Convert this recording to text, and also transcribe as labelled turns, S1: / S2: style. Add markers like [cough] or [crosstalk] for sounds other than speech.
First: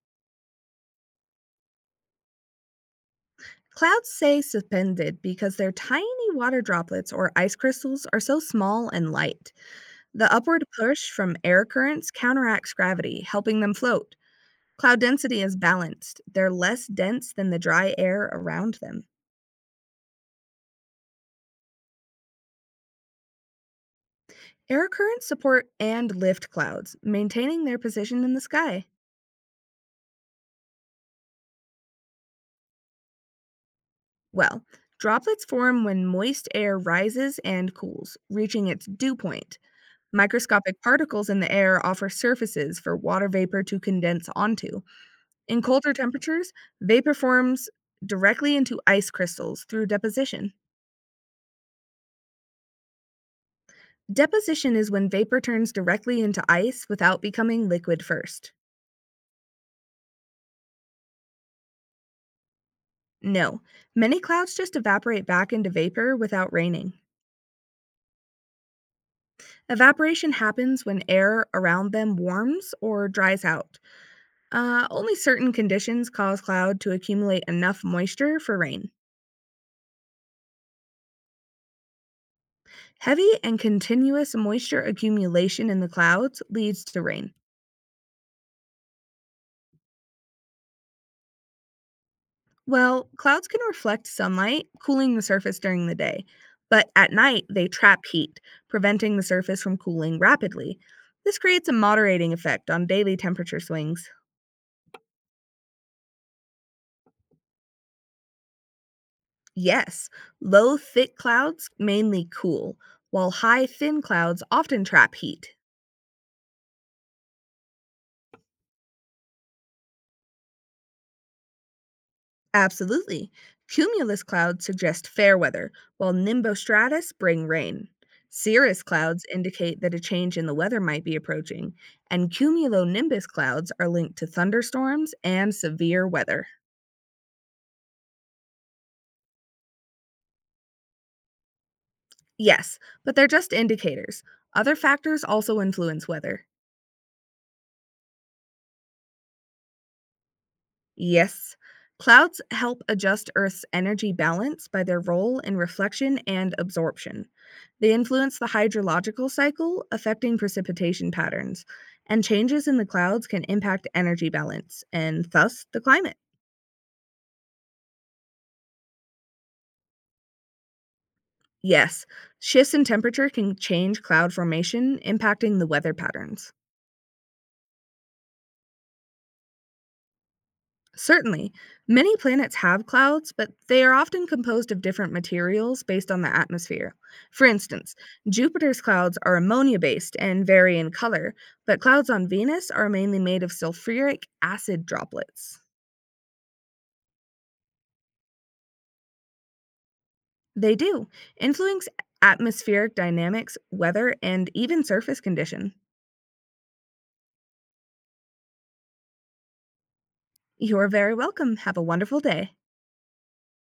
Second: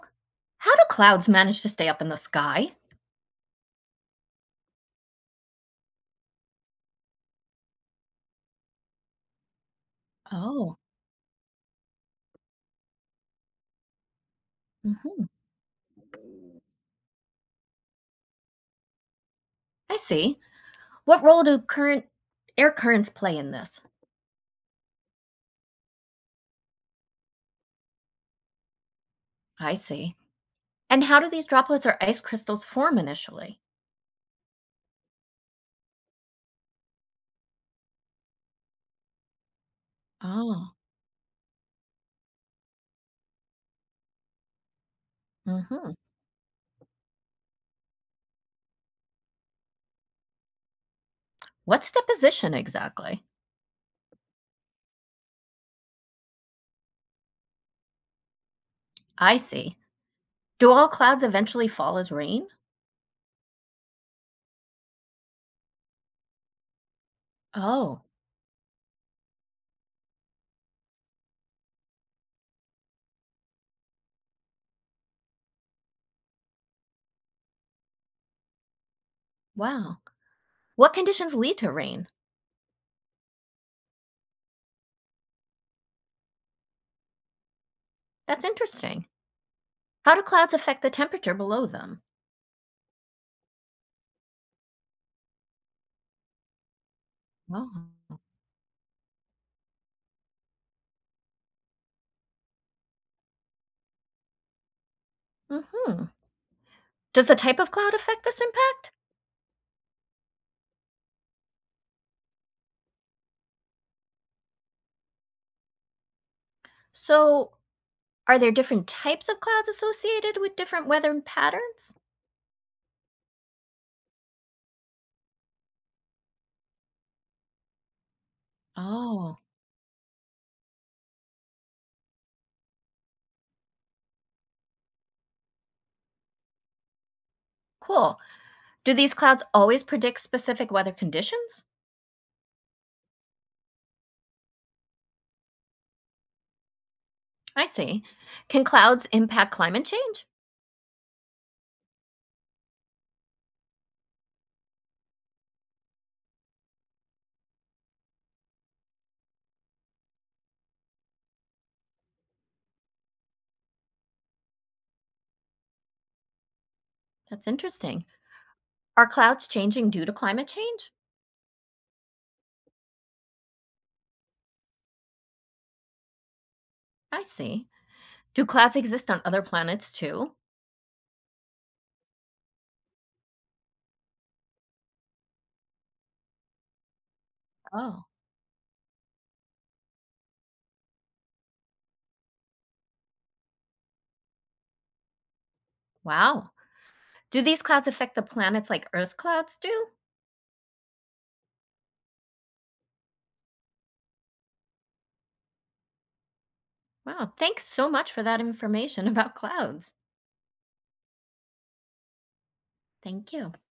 S1: How do clouds manage to stay up in the sky?
S2: Clouds stay suspended because their tiny water droplets or ice crystals are so small and light. The upward
S1: Oh,
S2: push from air currents counteracts gravity, helping them float. Cloud
S1: hmm,
S2: density is balanced, they're less dense than the dry air around them.
S1: I see. What role do current air currents play in this?
S2: Air currents support and lift clouds, maintaining their position in the sky.
S1: I see. And how do these droplets or ice crystals form initially?
S2: Well, droplets form when moist air rises and cools, reaching its dew point.
S1: Oh,
S2: Microscopic particles in the air offer surfaces for water vapor to condense onto. In colder
S1: hmm,
S2: temperatures, vapor forms directly into ice crystals through deposition.
S1: what's deposition exactly?
S2: Deposition is when vapor turns directly into ice without becoming liquid first.
S1: I see. Do all clouds eventually fall as rain?
S2: No, many clouds just evaporate back into vapor without raining.
S1: Oh,
S2: Evaporation happens when air around them warms or dries out. Only certain conditions cause cloud to accumulate enough moisture for rain.
S1: wow. What conditions lead to rain?
S2: Heavy and continuous moisture accumulation in the clouds leads to rain.
S1: That's interesting. How do clouds affect the temperature below them?
S2: Well, clouds can reflect sunlight, cooling the surface during the day, but at night they trap
S1: Oh.
S2: heat, preventing the surface from cooling rapidly. This creates a moderating effect on daily temperature swings.
S1: Hmm. Does the type of cloud affect this impact?
S2: Yes, low, thick clouds mainly cool, while high, thin clouds often trap heat.
S1: So, are there different types of clouds associated with different weather patterns?
S2: Absolutely. Cumulus clouds suggest fair weather, while nimbostratus bring rain. Cirrus clouds
S1: Oh,
S2: indicate that a change in the weather might be approaching, and cumulonimbus clouds are linked to thunderstorms and severe weather.
S1: cool. Do these clouds always predict specific weather conditions?
S2: Yes, but they're just indicators. Other factors also influence weather.
S1: I see. Can clouds impact climate change?
S2: Yes. Clouds help adjust Earth's energy balance by their role in reflection and absorption. They influence the hydrological cycle, affecting precipitation patterns, and changes in the clouds can impact energy balance and thus the climate.
S1: That's interesting. Are clouds changing due to climate change?
S2: Yes, shifts in temperature can change cloud formation, impacting the weather patterns.
S1: I see. Do clouds exist on other planets too?
S2: Certainly. Many planets have clouds, but they are often composed of different materials based on the atmosphere. For instance,
S1: Oh.
S2: Jupiter's clouds are ammonia based and vary in color, but clouds on Venus are mainly made of sulfuric acid droplets.
S1: Wow. Do these clouds affect the planets like Earth clouds do?
S2: They do influence atmospheric dynamics, weather, and even surface condition.
S1: Wow, thanks so much for that information [laughs] about clouds.
S2: You're very welcome. Have a wonderful day.
S1: Thank you.